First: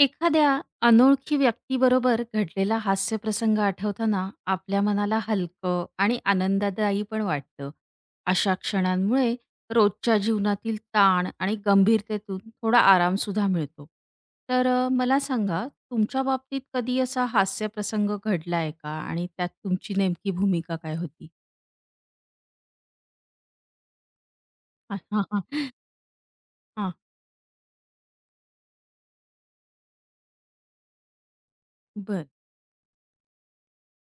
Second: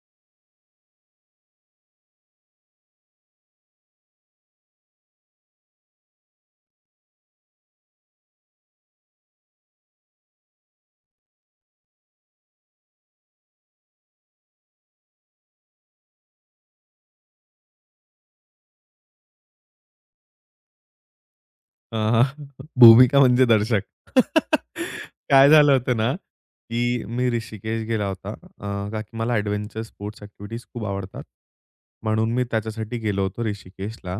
एखाद्या अनोळखी व्यक्तीबरोबर घडलेला हास्यप्रसंग आठवताना आपल्या मनाला हलकं आणि आनंददायी पण वाटतं. अशा क्षणांमुळे रोजच्या जीवनातील ताण आणि गंभीरतेतून थोडा आरामसुद्धा मिळतो. तर मला सांगा, तुमच्या बाबतीत कधी असा हास्यप्रसंग घडला आहे का? आणि त्यात तुमची नेमकी भूमिका काय होती? हां, हां. भूमिका म्हणजे दर्शक. हां, हां, काय हां. झालं होतं ना, हां, की मी ऋषिकेश गेला होता. का की मला एडव्हेंचर स्पोर्ट्स ॲक्टिव्हिटीज खूप आवडतात. बरं. म्हणून मी त्याच्यासाठी गेलो होतो ऋषिकेशला.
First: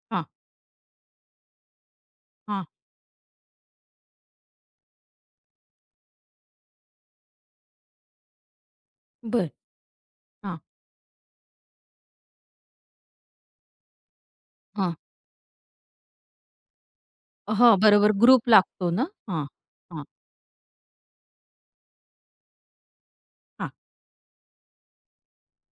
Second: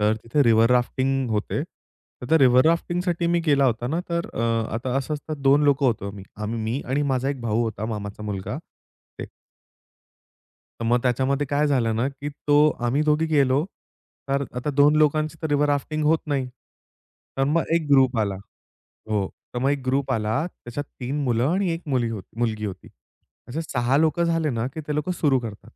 तर हां, तिथे रिव्हर राफ्टिंग होते. तर त्या रिव्हर हां, राफ्टिंगसाठी मी गेला होता ना, आता असं असतात 2 लोकं होतो आम्ही. मी आणि माझा एक भाऊ होता, मामाचा मुलगा. बरं. हां, तर मग त्याच्यामध्ये काय झालं ना, की तो आम्ही दोघी गेलो. तर आता हां. 2 लोकांची तर रिव्हर राफ्टिंग होत नाही. तर मग हो, एक बरोबर ग्रुप आला. ग्रुप लागतो ना? हो. हां, तर मग एक हां, ग्रुप आला. त्याच्यात 3 मुलं आणि 1 मुली होती मुलगी होती. असे हां. 6 लोकं झाले ना, की ते लोकं सुरू करतात.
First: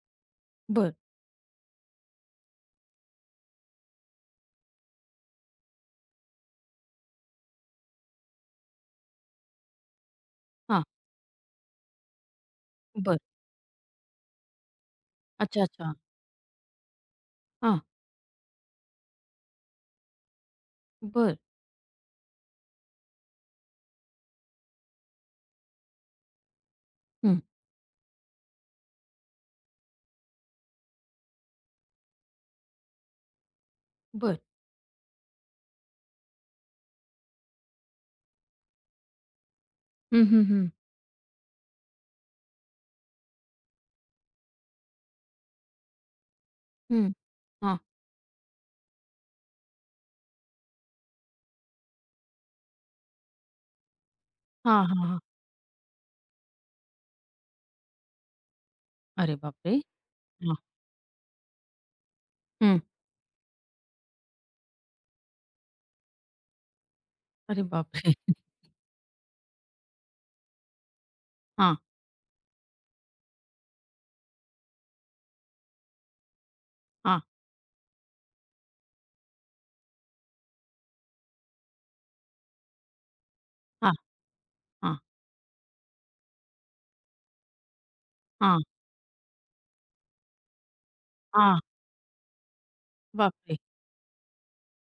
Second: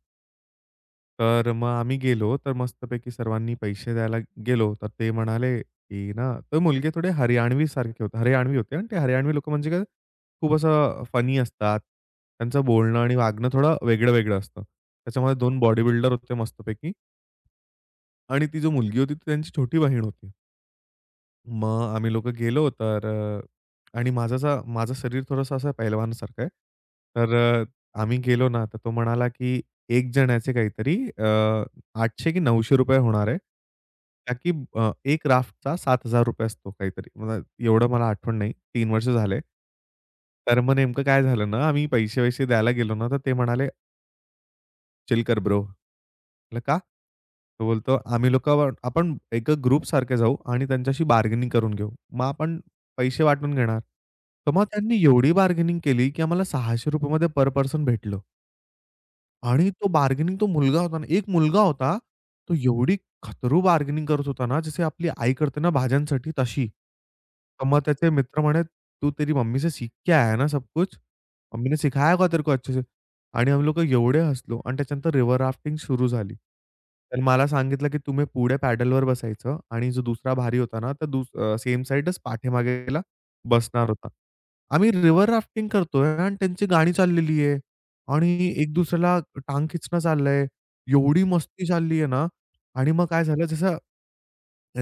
बरं. तर मग आम्ही गेलो, तर मस्तपैकी सर्वांनी पैसे द्यायला गेलो, तर ते म्हणाले, की ना ते मुलगे थोडे हरियाणवी होते आणि ते हरियाणवी लोकं म्हणजे काय खूप असं फनी असतात. त्यांचं बोलणं आणि बरं. वागणं थोडं वेगळं-वेगळं असतं. त्याच्यामध्ये 2 अच्छा, बॉडी अच्छा. बिल्डर होते मस्तपैकी हां. आणि ती जो मुलगी होती ती त्यांची छोटी बहीण होती. बरं. मग आम्ही लोकं गेलो आणि माझं शरीर थोडंसं असं पैलवानासारखं आहे. तर हं. अ, आम्ही गेलो ना, तर तो म्हणाला, की एक जणाचे काहीतरी 800 की ₹900 होणार आहे. का बरं. की एक राफ्टचा ₹7000 असतो काहीतरी. मला आठवण नाही. 3 वर्ष झाले. हं, हं, तर हं. मग नेमकं काय झालं ना, आम्ही पैसे-वैसे द्यायला गेलो ना, तर ते म्हणाले, "चिल कर ब्रो." म्हटलं "का?" हं. तो हां. बोलतो, "आम्ही लोकं आपण एक ग्रुपसारखे जाऊ आणि त्यांच्याशी बार्गेनिंग करून घेऊ. मग आपण पैसे वाटून घेणार." तर मग हां, त्यांनी हां, हां. एवढी बार्गेनिंग केली, की आम्हाला ₹600 मध्ये पर पर्सन भेटलं. अरे आणि बापरे! तो बार्गेनिंग तो हां. मुलगा होता ना, एक मुलगा होता. तो हं. एवढी खतरू बार्गेनिंग करत होता ना, जसे आपली आई करते ना भाज्यांसाठी तशी. अरे तर मग त्याचे बापरे! मित्र म्हणे, "तू तेरी मम्मी से सीख के आया है ना सब कुछ? मम्मी हां, ने सिखाया होगा तेरे को अच्छे से." आणि आम्ही लोकं एवढे हसलो आणि त्याच्यानंतर रिव्हर राफ्टिंग सुरू झाली. तर हां, मला सांगितलं, की तुम्ही पुढे पॅडलवर बसायचं आणि जो दुसरा भारी होता ना, तर सेम साइडच पाठीमागेला बसणार हां, होता. आम्ही हां, रिव्हर राफ्टिंग करतोय आणि त्यांची गाणी चाललेली आहे. आणि हां, एक दुसऱ्याला टांग खिचणं चाललंय. एवढी हां. मस्ती चालली आहे ना आणि मग काय झालं बापरे! जसं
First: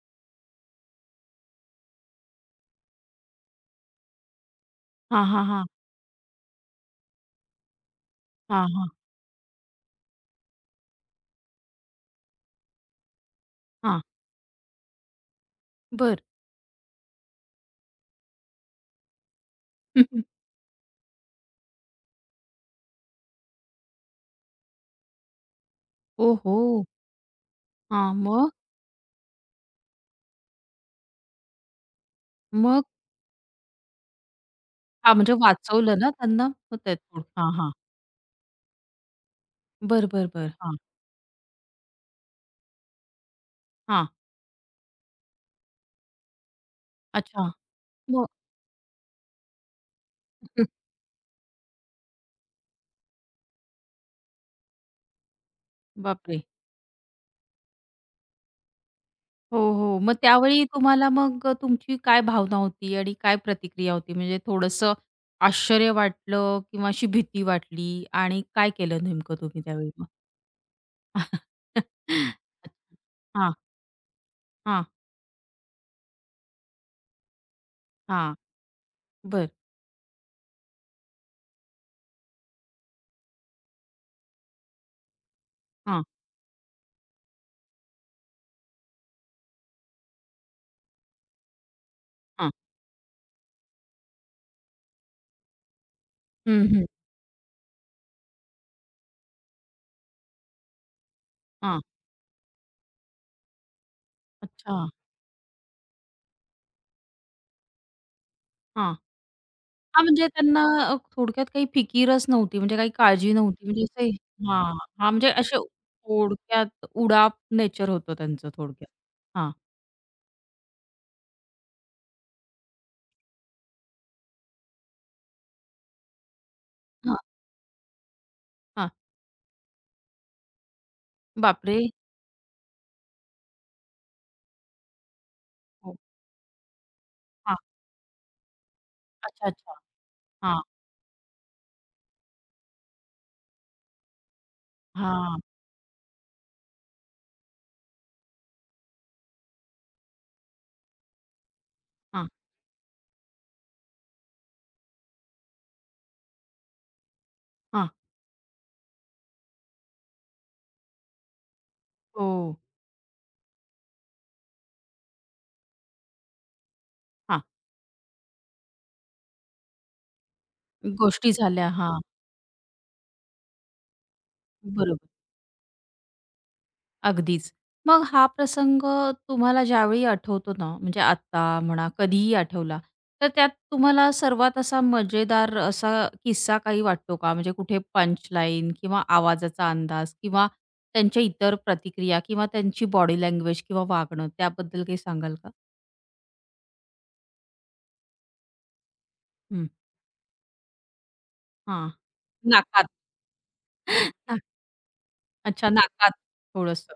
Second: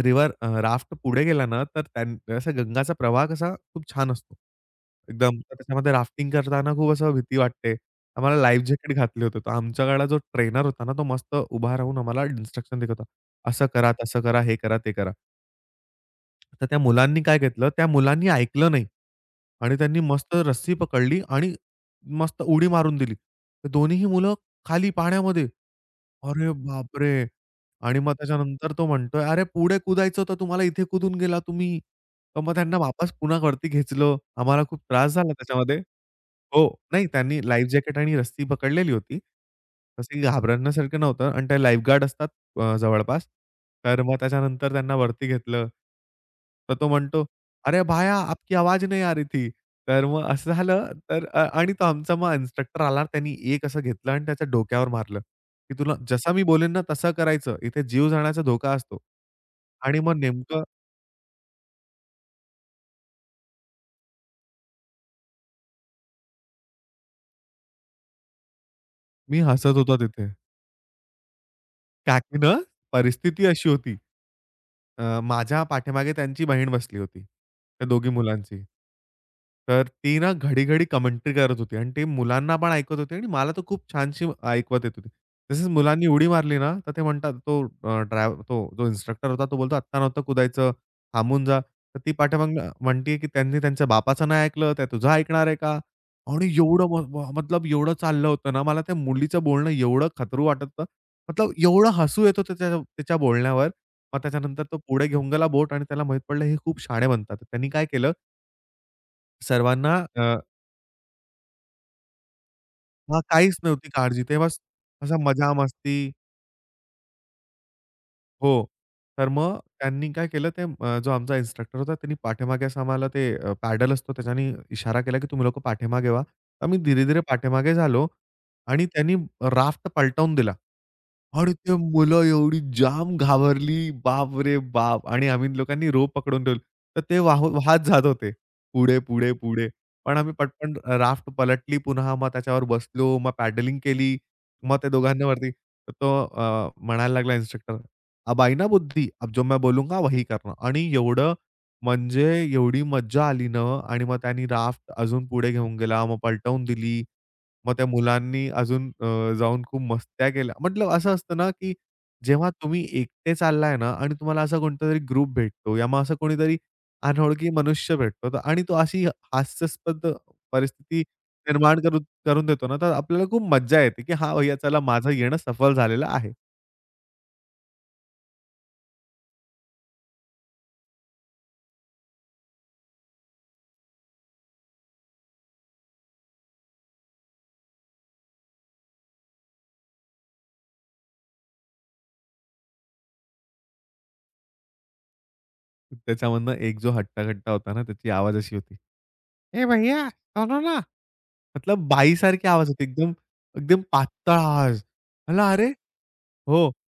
राफ्ट पुढे गेला ना, तर असा गंगाचा प्रवाह कसा खूप छान असतो. हां, एकदम हां, तर हां, त्याच्यामध्ये राफ्टिंग करताना खूप असं भीती वाटते. आम्हाला लाईफ हां, हां, जॅकेट घातले होते. तर आमच्याकडला जो ट्रेनर होता ना, तो मस्त उभा राहून आम्हाला इन्स्ट्रक्शन देत होता. असं करा, हां. तसं करा, हे करा, ते करा. बरं. तर त्या मुलांनी काय घेतलं, त्या मुलांनी ऐकलं नाही आणि त्यांनी मस्त रस्सी पकडली आणि मस्त उडी मारून दिली. तर दोन्हीही मुलं खाली पाण्यामध्ये. अरे ओहो! बापरे! आणि हां. मग मग? त्याच्यानंतर तो म्हणतोय, "अरे पुढे कुदायचं होतं तुम्हाला, इथे कुदून गेला तुम्ही." तर मग त्यांना मग? वापस पुन्हा वरती खेचलं. आम्हाला खूप त्रास हां, झाला म्हणजे त्याच्यामध्ये. वाचवलं ना त्यांना? हो. मग ते नाही त्यांनी हां, लाईफ हां. जॅकेट आणि रस्सी पकडलेली होती. बरं, तसं बरं, बरं. हां, घाबरण्यासारखं नव्हतं आणि ते लाईफगार्ड असतात जवळपास. तर हां. मग त्याच्यानंतर त्यांना वरती घेतलं. तर तो म्हणतो, अच्छा. "अरे भाया, मग? आपकी आवाज नहीं आ रही थी." तर मग असं झालं आणि तो आमचा मग इन्स्ट्रक्टर आला. त्यांनी एक असं घेतलं आणि त्याच्या डोक्यावर मारलं, की "तुला जसं बापरे! मी बोलेन ना तसं करायचं. इथे जीव जाण्याचा धोका असतो." हो, हो. आणि मग मग नेमकं त्यावेळी तुम्हाला मग तुमची काय भावना होती आणि काय प्रतिक्रिया होती? म्हणजे थोडंसं आश्चर्य वाटलं किंवा अशी भीती वाटली आणि काय केलं नेमकं मी तुम्ही हसत त्यावेळी होतो मग? तिथे. का की ना परिस्थिती हां, अशी होती. हां, माझ्या पाठीमागे त्यांची बहीण बसली होती, त्या दोघी हां. मुलांची. बरं. तर ती ना घडी-घडी कमेंट्री करत होती आणि ती मुलांना पण ऐकत होती आणि मला तर खूप छानशी ऐकवत येत होती. तसेच हां, मुलांनी उडी मारली ना, तर ते म्हणतात तो अ, ड्रायव्ह तो जो इन्स्ट्रक्टर होता तो बोलतो, "आत्ता नव्हतं कुदायचं, थांबून जा." तर ती हां. पाठीमागनं म्हणतीये की त्यांनी त्यांच्या बापाचं नाही ऐकलं, त्या तुझं ऐकणार आहे का? आणि हं, हं. एवढं म म मतलब एवढं चाललं होतं ना, मला त्या मुलीचं बोलणं एवढं खतरू वाटत होतं. मतलब हां. एवढं हसू येत होतं त्या तिच्या बोलण्यावर. मग त्याच्यानंतर अच्छा. तो पुढे घेऊन गेला बोट आणि त्याला माहीत पडलं हे खूप शाणे बनतात. त्यांनी काय केलं हां. सर्वांना हां, अ, म्हणजे त्यांना थोडक्यात काही फिकीरच नव्हती, म्हणजे काही हां, काळजी काहीच नव्हती. म्हणजे नव्हती असे काळजी. तेव्हा हां, हां. असा म्हणजे असे मजा-मस्ती थोडक्यात उडाप नेचर होतं त्यांचं हो. थोडक्यात. तर हां, मग त्यांनी काय केलं जो आमचा इन्स्ट्रक्टर होता त्यांनी पाठीमागे असं आम्हाला पॅडल असतो त्याच्याने इशारा केला, की तुम्ही लोकं पाठीमागे व्हा. तर आम्ही हां, धीरे-धीरे पाठीमागे झालो आणि हां. त्यांनी राफ्ट पलटवून दिला. आणि ते बापरे! मुलं एवढी जाम घाबरली, बाप रे बाप! आणि आम्ही लोकांनी हो. रोप पकडून ठेवली. तर ते वाहत जात होते. पुढे, पुढे, अच्छा, पुढे. अच्छा. पण आम्ही हां, पटकन राफ्ट पलटली पुन्हा. मग त्याच्यावर बसलो. मग पॅडलिंग केली. मग ते दोघांना हां, वरती तर तो म्हणायला लागला इन्स्ट्रक्टर, "अब आई ना बुद्धी, अब जो मैं बोलूंगा वही करना." आणि एवढं म्हणजे हां, एवढी मज्जा आली ना आणि मग त्यांनी राफ्ट अजून पुढे घेऊन गेला. मग पलटवून दिली. मग त्या हां. मुलांनी अजून जाऊन खूप मस्त्या केल्या. म्हटलं असं असतं ना, की हो. जेव्हा तुम्ही एकटे चाललाय ना आणि तुम्हाला असा कोणतातरी ग्रुप भेटतो या मग असं कोणीतरी हां. अनोळखी मनुष्य भेटतो तर आणि तो अशी हास्यास्पद परिस्थिती गोष्टी झाल्या. निर्माण हां, करून करून देतो ना, तर आपल्याला खूप मज्जा येते, की "हां भैय्या चला बरोबर. माझं येणं सफल झालेलं आहे." अगदीच. मग हा प्रसंग तुम्हाला ज्यावेळी आठवतो ना, म्हणजे आत्ता म्हणा कधीही आठवला, तर त्यात तुम्हाला सर्वात असा मजेदार असा किस्सा काही वाटतो का? म्हणजे कुठे पंचलाईन किंवा आवाजाचा अंदाज किंवा त्यांच्या इतर प्रतिक्रिया किंवा त्यांची बॉडी लँग्वेज किंवा वागणं त्याबद्दल काही सांगाल का? त्याच्यामधनं एक जो हट्टाकट्टा होता ना, त्याची आवाज अशी होती, "ए हं. भैय्या, सुनो ना." मतलब हां. बाईसारखी आवाज होती. नाकात. एकदम पातळ नाक आवाज. म्हणलं "अरे!" अच्छा नाकात हो. थोडंसं.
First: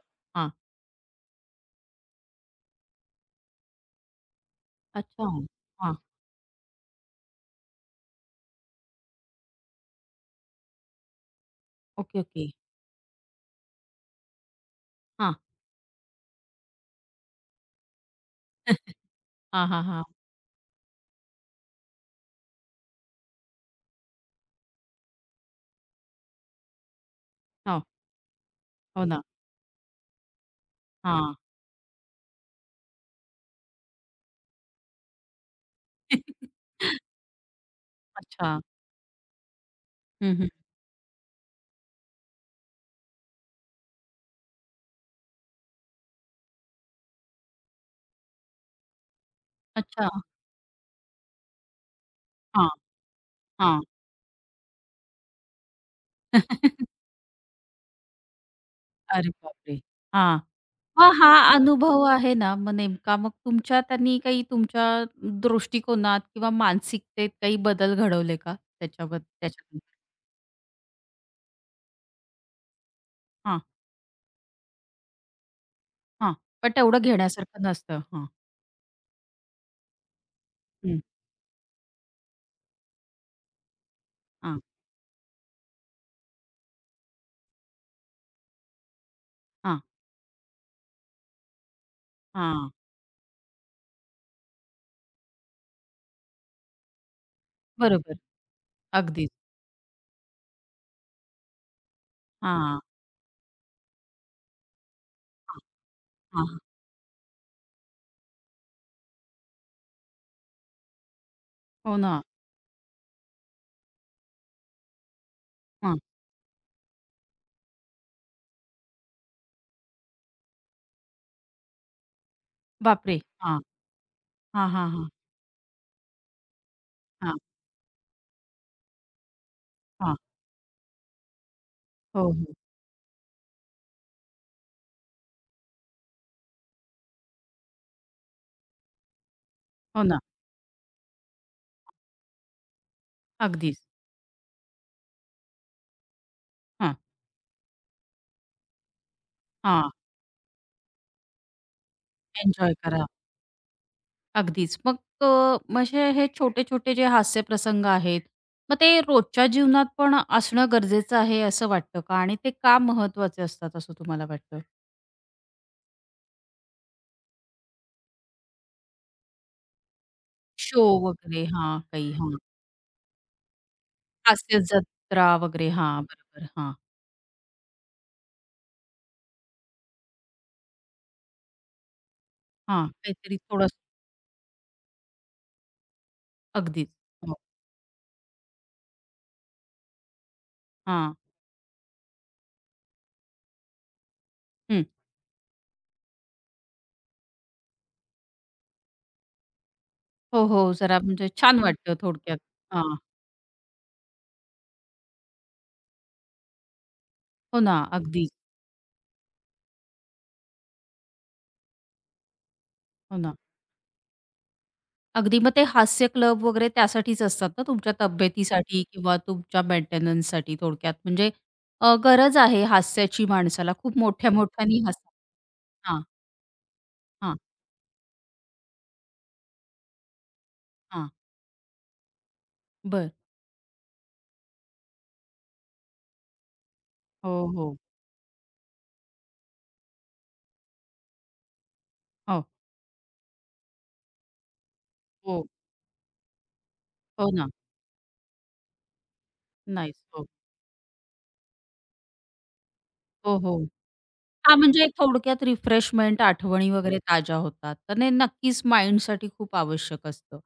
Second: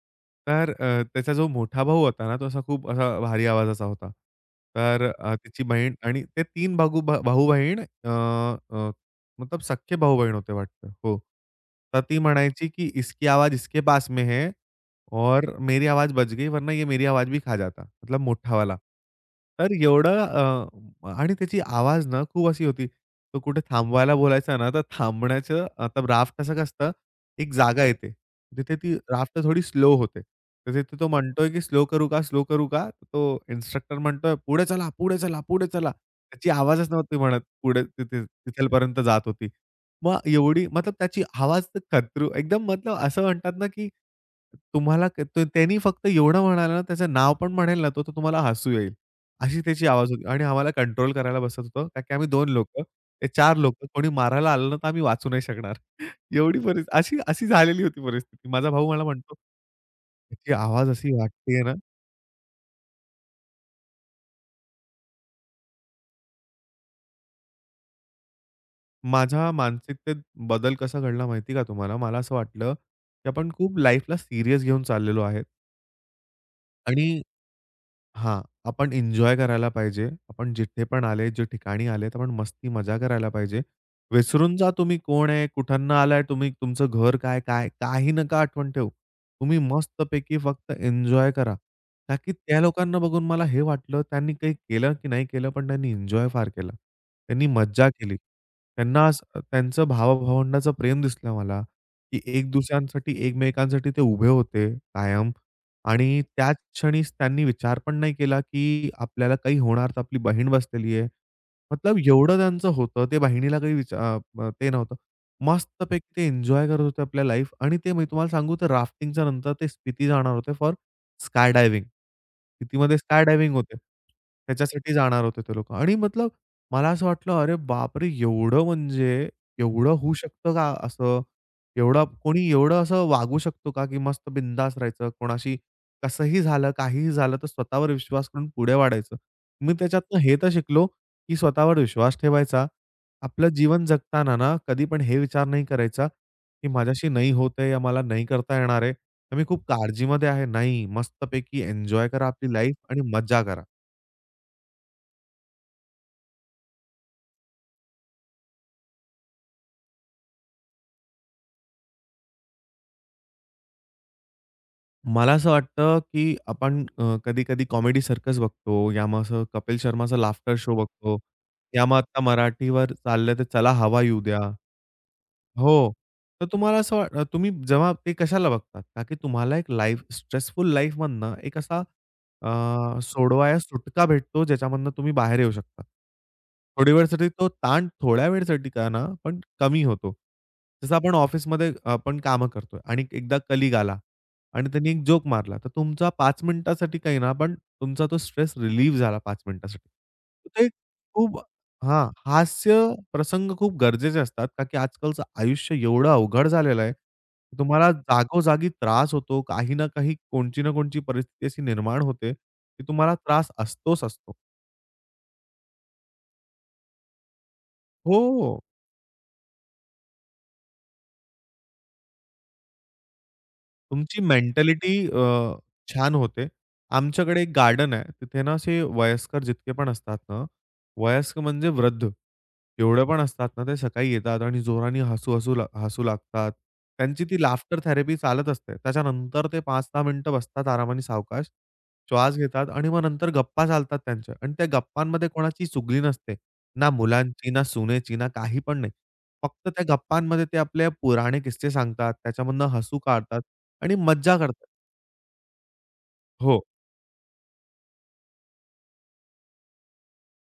त्याचा जो मोठा भाऊ होता ना, तो असा खूप असा भारी आवाजाचा होता. अच्छा. त्याची बहीण हां. आणि ते 3 भाऊ-बहीण अ, अ, मतलब सख्खे भाऊ-बहीण होते वाटतं. हो. तर ती ओके, ओके. म्हणायची की "इसकी आवाज इसके पास में है." हां. और मेरी आवाज़ बच गई, वरना ये मेरी आवाज़ भी खा जाता, मतलब मोठा वाला. हां, हां, हां. आणि त्याची आवाज ना खूप अशी होती. तो कुठे थांबवायला बोलायचा ना, तर थांबण्याचं आता राफ्ट कसं असतं, एक हो, जागा येते. तिथे ती हो ना. राफ्ट थोडी स्लो होते. तर तिथे तो हां. म्हणतोय, की स्लो करू का? स्लो करू का? तर तो इन्स्ट्रक्टर म्हणतोय, "पुढे चला, पुढे चला, पुढे चला." त्याची आवाजच नव्हती म्हणत पुढे तिथे अच्छा. तिथेपर्यंत जात होती. मग हं, हं. एवढी मतलब त्याची आवाज तर खतरू एकदम मतलब असं म्हणतात ना, की तुम्हाला त्यांनी फक्त एवढं म्हणाला ना, त्याचं नाव पण म्हणेल ना तो, तर तुम्हाला हसू येईल. अशी त्याची अच्छा. आवाज होती आणि आम्हाला कंट्रोल करायला बसत होतं. कारण की आम्ही 2 हां, लोकं, ते 4 हां. लोकं. कोणी मारायला आलं ना, तर आम्ही वाचू नाही शकणार. एवढी परिस्थिती अशी अशी झालेली होती परिस्थिती. माझा भाऊ मला अरे म्हणतो, बापरे! हां. "त्याची आवाज अशी मग हा वाटतेय ना" अनुभव आहे ना, मग नेमका मग तुमच्या त्यांनी काही तुमच्या दृष्टिकोनात किंवा मानसिकतेत काही बदल घडवले का? माझ्या त्याच्यातून? मानसिकतेत बदल कसा घडला माहिती का तुम्हाला? मला असं वाटलं, की आपण हां, खूप लाईफला सीरियस घेऊन चाललेलो आहे हां. पण तेवढं आणि घेण्यासारखं नसतं. हां. हां, आपण एन्जॉय करायला पाहिजे. आपण जिथे हं. पण आले, जे ठिकाणी आलेत, आपण मस्ती मजा करायला पाहिजे. विसरून हां, जा तुम्ही कोण आहे, कुठून आलाय तुम्ही, तुमचं घर काय, काय काही नका आठवण ठेवू. तुम्ही हां, मस्तपैकी फक्त एन्जॉय करा. का की त्या हां. लोकांना बघून मला हे वाटलं, त्यांनी काही केलं की नाही केलं, पण त्यांनी एन्जॉय फार केला. त्यांनी मज्जा केली. बरोबर. त्यांना अगदीच. असं त्यांचं भावाभावंडाचं प्रेम दिसलं मला, की एक हां, दुसऱ्यांसाठी एकमेकांसाठी ते उभे होते कायम. हां, आणि त्याच हां. क्षणीच त्यांनी विचार पण नाही केला, की आपल्याला काही होणार तर आपली बहीण बसलेली आहे. हो मतलब ना. एवढं त्यांचं होतं, ते बहिणीला काही विचा अ, अ, ते नव्हतं. हां. मस्तपैकी ते एन्जॉय करत होते आपल्या लाईफ आणि ते मी तुम्हाला सांगू तर राफ्टिंगच्या नंतर ते स्पिती जाणार होते फॉर स्काय डायव्हिंग. स्पितीमध्ये बापरे! स्काय डायव्हिंग होते. हां, हां, त्याच्यासाठी हां. जाणार होते ते लोकं आणि मतलब मला असं वाटलं, हां, "अरे बापरे! एवढं म्हणजे एवढं होऊ हां. शकतं का असं? एवढं हो, कोणी हो. एवढं असं वागू शकतो का, की मस्त बिंदास राहायचं कोणाशी कसंही झालं, काहीही झालं तर स्वतःवर विश्वास करून पुढे वाढायचं. मी हो त्याच्यातनं ना. हे तर शिकलो, की स्वतःवर विश्वास ठेवायचा. आपलं अगदीच. जीवन जगताना ना, कधी पण हे विचार नाही करायचा, की हां, माझ्याशी नाही होत आहे या मला नाही करता येणार आहे. तर मी खूप हां. काळजीमध्ये आहे. नाही, मस्तपैकी एन्जॉय करा आपली एन्जॉय लाईफ आणि करा. मज्जा करा. अगदीच. मग अ, म्हणजे हे छोटे-छोटे जे हास्यप्रसंग आहेत, मग ते रोजच्या जीवनात पण असणं गरजेचं आहे असं वाटतं का? आणि ते का महत्वाचे असतात असं तुम्हाला वाटतं? मला असं वाटतं, की आपण कधी-कधी कॉमेडी सर्कस बघतो या मग असं कपिल शर्माचा लाफ्टर शो शो बघतो. वगैरे हां, या मग काही आता हां. मराठीवर चाललंय, तर चला हवा येऊ द्या. हास्य जत्रा वगैरे हो. हां, तर बरोबर. हां, तुम्हाला असं वाट तुम्ही जेव्हा ते कशाला बघतात? का की तुम्हाला एक लाईफ स्ट्रेसफुल लाईफमधनं एक असा हां. अ, काहीतरी सोडवाया थोडंसं सुटका भेटतो, ज्याच्यामधनं तुम्ही बाहेर येऊ शकता. थोडी अगदीच. वेळसाठी हो. तो ताण थोड्या वेळसाठी का ना, पण कमी होतो. जसं हां. ऑफिसमध्ये आपण कामं करतोय आणि एकदा कलीग आला आणि हं. त्यांनी एक जोक मारला, तर तुमचा 5 मिनिटासाठी काही ना, पण तुमचा तो स्ट्रेस रिलीव्ह झाला 5 मिनिटासाठी. हो, तर ते हो. जरा म्हणजे खूप छान वाटतं हां, थोडक्यात. हास्य हां. प्रसंग खूप गरजेचे असतात, का की आजकालचं आयुष्य एवढं अवघड झालेलं आहे, की हो ना. तुम्हाला अगदीच. जागोजागी त्रास होतो. काही ना काही कोणची ना कोणची परिस्थिती अशी निर्माण होते, की तुम्हाला हो ना. त्रास असतोच असतो. अगदी मग ते हास्य क्लब वगैरे त्यासाठीच असतात ना, तुमच्या हो. तब्येतीसाठी किंवा तुमच्या मेंटेनन्ससाठी थोडक्यात. म्हणजे गरज आहे हास्याची माणसाला. खूप तुमची मोठ्या-मोठ्याने मेंटॅलिटी हसा. अ, हां, छान होते. हां, आमच्याकडे एक गार्डन आहे. तिथे ना असे वयस्कर जितके पण असतात ना, हां. वयस्क म्हणजे वृद्ध, एवढे बरं. पण असतात ना, ते सकाळी येतात आणि जोराने हसू लागतात. त्यांची हो, ती हो. लाफ्टर थेरपी चालत असते. त्याच्यानंतर ते 5-10 मिनिटं बसतात आरामाने सावकाश, श्वास हो, घेतात आणि मग नंतर गप्पा चालतात त्यांच्या आणि त्या गप्पांमध्ये हो. कोणाची चुगली नसते. ना हो ना. मुलांची, ना सुनेची, ना काही पण नाही. फक्त त्या नाहीच. हो. गप्पांमध्ये ते आपले पुराणे किस्से सांगतात. त्याच्यामधनं हसू हो, काढतात. हो. आणि मज्जा हां, करतात. म्हणजे थोडक्यात रिफ्रेशमेंट, हो. आठवणी वगैरे ताज्या होतात. तर ते नक्कीच माइंडसाठी खूप आवश्यक असतं.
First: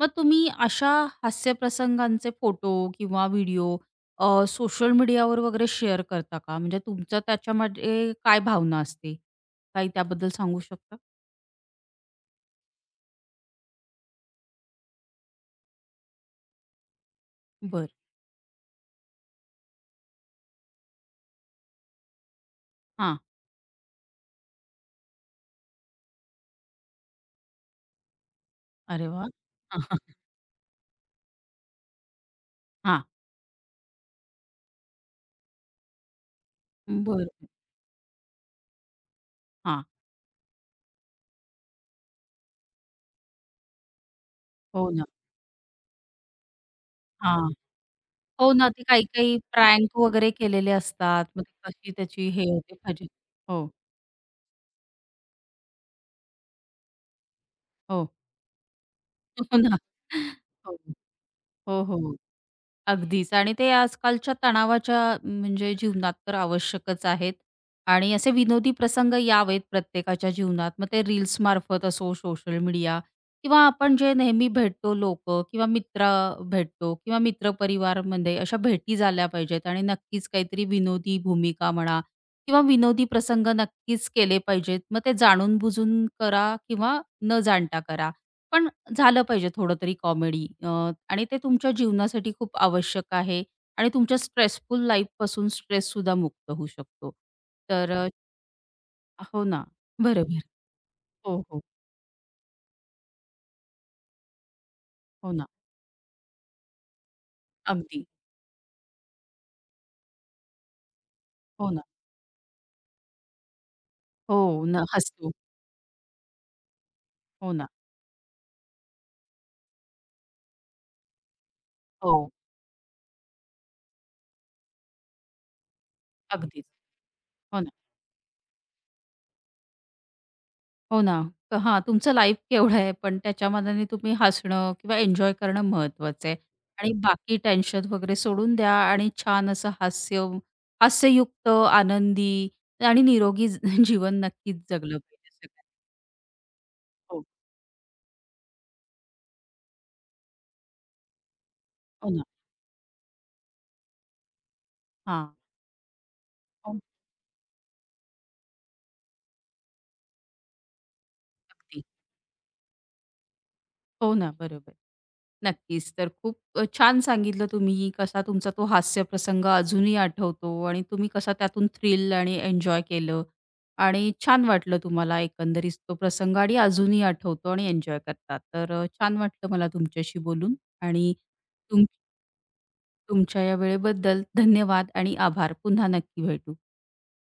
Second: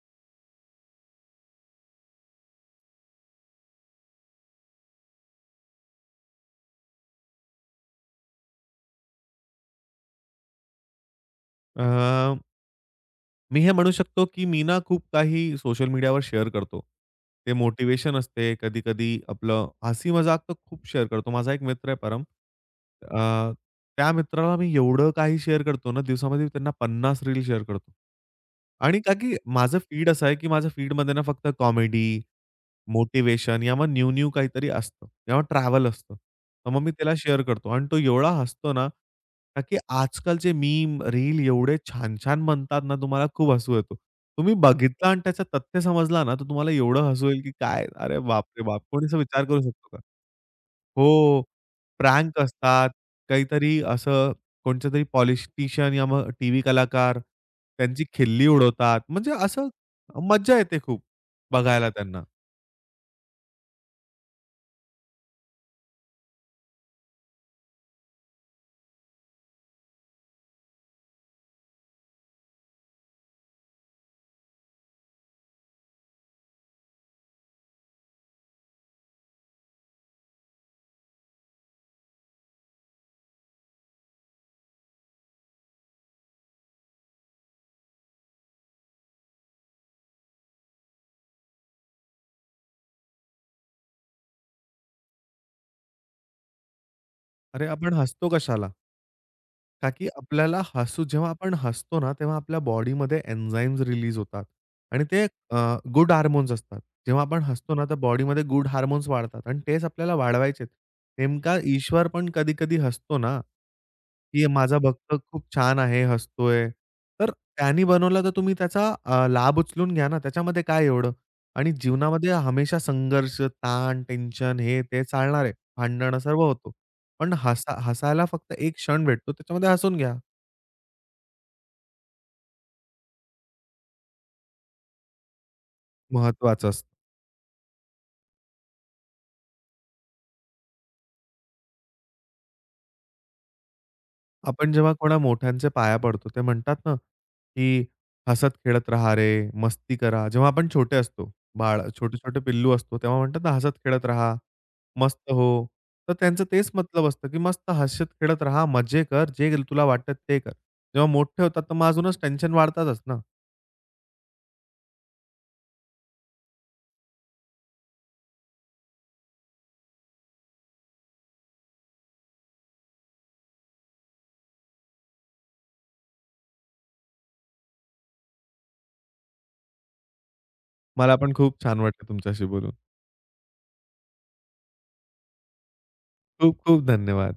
मग तुम्ही अशा हास्य प्रसंगांचे फोटो किंवा व्हिडिओ सोशल मीडियावर वगैरे शेअर करता का? म्हणजे तुमचं त्याच्यामध्ये काय भावना असते? काही त्याबद्दल सांगू शकता? अ, मी हे म्हणू शकतो, की मी ना खूप काही सोशल मीडियावर शेअर करतो. ते बरं. मोटिव्हेशन असते, कधी-कधी आपलं हसी मजाक तर खूप शेअर करतो. माझा एक मित्र आहे परम. हां. अ, त्या मित्राला मी एवढं काही शेअर करतो ना, दिवसामध्ये मी त्यांना 50 रील शेअर करतो. आणि अरे का वाह! की माझं फीड असं आहे, की माझ्या फीडमध्ये ना फक्त कॉमेडी हां. मोटिव्हेशन या मग न्यू-न्यू काहीतरी असतं किंवा ट्रॅव्हल असतं. तर मग मी त्याला बरं. शेअर करतो आणि तो एवढा हसतो ना, का की हां. आजकालचे मीम, रील एवढे छान-छान बनतात ना, तुम्हाला खूप हसू येतो. तुम्ही हो ना. बघितला आणि त्याचं तथ्य समजला ना, तर तुम्हाला एवढं हसू येईल हां. की काय, अरे हो बापरे ना, बाप! ते कोणी असा काही-काही विचार करू शकतो प्रँक का? वगैरे केलेले असतात. हो, मग ते कशी त्याची प्रँक हे होते असतात, फजिती. हो, काहीतरी असं कोणच्यातरी पॉलिटिशियन या मग टीव्ही कलाकार त्यांची हो. खिल्ली उडवतात. म्हणजे हो असं ना. मज्जा येते खूप हो, बघायला हो, हो. त्यांना. अगदीच आणि ते आजकालच्या तणावाच्या म्हणजे जीवनात तर आवश्यकच आहेत आणि असे विनोदी प्रसंग यावेत प्रत्येकाच्या जीवनात. मग ते रील्समार्फत असो, सोशल मीडिया किंवा आपण जे नेहमी भेटतो लोक, किंवा मित्र भेटतो किंवा मित्रपरिवारमध्ये अशा भेटी झाल्या पाहिजेत आणि नक्कीच काहीतरी विनोदी भूमिका म्हणा किंवा विनोदी प्रसंग नक्कीच केले पाहिजेत. मग ते जाणून-बुजून करा किंवा न जाणता करा. पण झालं पाहिजे थोडं तरी कॉमेडी आणि ते तुमच्या जीवनासाठी खूप आवश्यक आहे आणि तुमच्या स्ट्रेसफुल लाईफपासून स्ट्रेससुद्धा मुक्त होऊ शकतो. अरे, आपण तर हसतो कशाला? हो ना. का की बरोबर. आपल्याला हसू जेव्हा हो, आपण हो. हसतो ना, तेव्हा आपल्या बॉडीमध्ये एन्झाइम्स रिलीज होतात आणि ते हो ना. अ, गुड हार्मोन्स असतात. जेव्हा आपण हसतो ना, तर अगदी. बॉडीमध्ये गुड हार्मोन्स वाढतात आणि तेच आपल्याला वाढवायचेत. नेमका हो ना. ईश्वर पण कधी-कधी हसतो ना, हो की माझा ना. भक्त हसतो. खूप छान आहे, हसतोय. तर हो ना. त्यानी बनवलं तर तुम्ही त्याचा लाभ उचलून घ्या ना. त्याच्यामध्ये काय एवढं? आणि जीवनामध्ये हो. हमेशा संघर्ष, ताण, टेन्शन हे ते चालणार आहे. भांडणं सर्व अगदीच. होतो. पण हो ना. हसायला फक्त एक क्षण भेटतो, त्याच्यामध्ये हसून घ्या. हो ना. तर हां, तुमचं लाईफ केवढं आहे, पण त्याच्यामानाने तुम्ही हसणं किंवा एन्जॉय करणं महत्त्वाचं आहे महत्वाचं असतं. आणि बाकी टेन्शन वगैरे सोडून द्या आणि छान असं हास्य हास्ययुक्त, आनंदी आणि निरोगी जीवन नक्कीच आपण जेव्हा जगलं कोणा पाहिजे मोठ्यांचे सगळ्यांनी. पाया पडतो, ते म्हणतात ना, हो, की "हसत खेळत राहा रे, मस्ती करा." जेव्हा आपण छोटे असतो, बाळ हो ना. छोटे-छोटे पिल्लू असतो, तेव्हा म्हणतात ना, "हसत खेळत राहा, हां, मस्त हो." तर त्यांचं तेच हो, मतलब असतं, की मस्त हसत खेळत राहा, मजे कर, जे तुला वाटतं ते कर. जेव्हा मोठे होतात, तर अगदी. मग अजूनच टेन्शन वाढतातच ना. हो ना, बरोबर. नक्कीच. तर खूप छान सांगितलं तुम्ही, कसा तुमचा तो हास्यप्रसंग अजूनही आठवतो आणि तुम्ही कसा त्यातून थ्रिल आणि एन्जॉय केलं आणि छान वाटलं तुम्हाला एकंदरीत तो प्रसंग आणि अजूनही आठवतो आणि एन्जॉय करता. तर छान वाटलं मला तुमच्याशी बोलून आणि मला पण खूप छान तुम वाटलं तुमच्याशी बोलून. तुमच्या या वेळेबद्दल धन्यवाद आणि आभार. पुन्हा नक्की भेटू. खूप खूप धन्यवाद.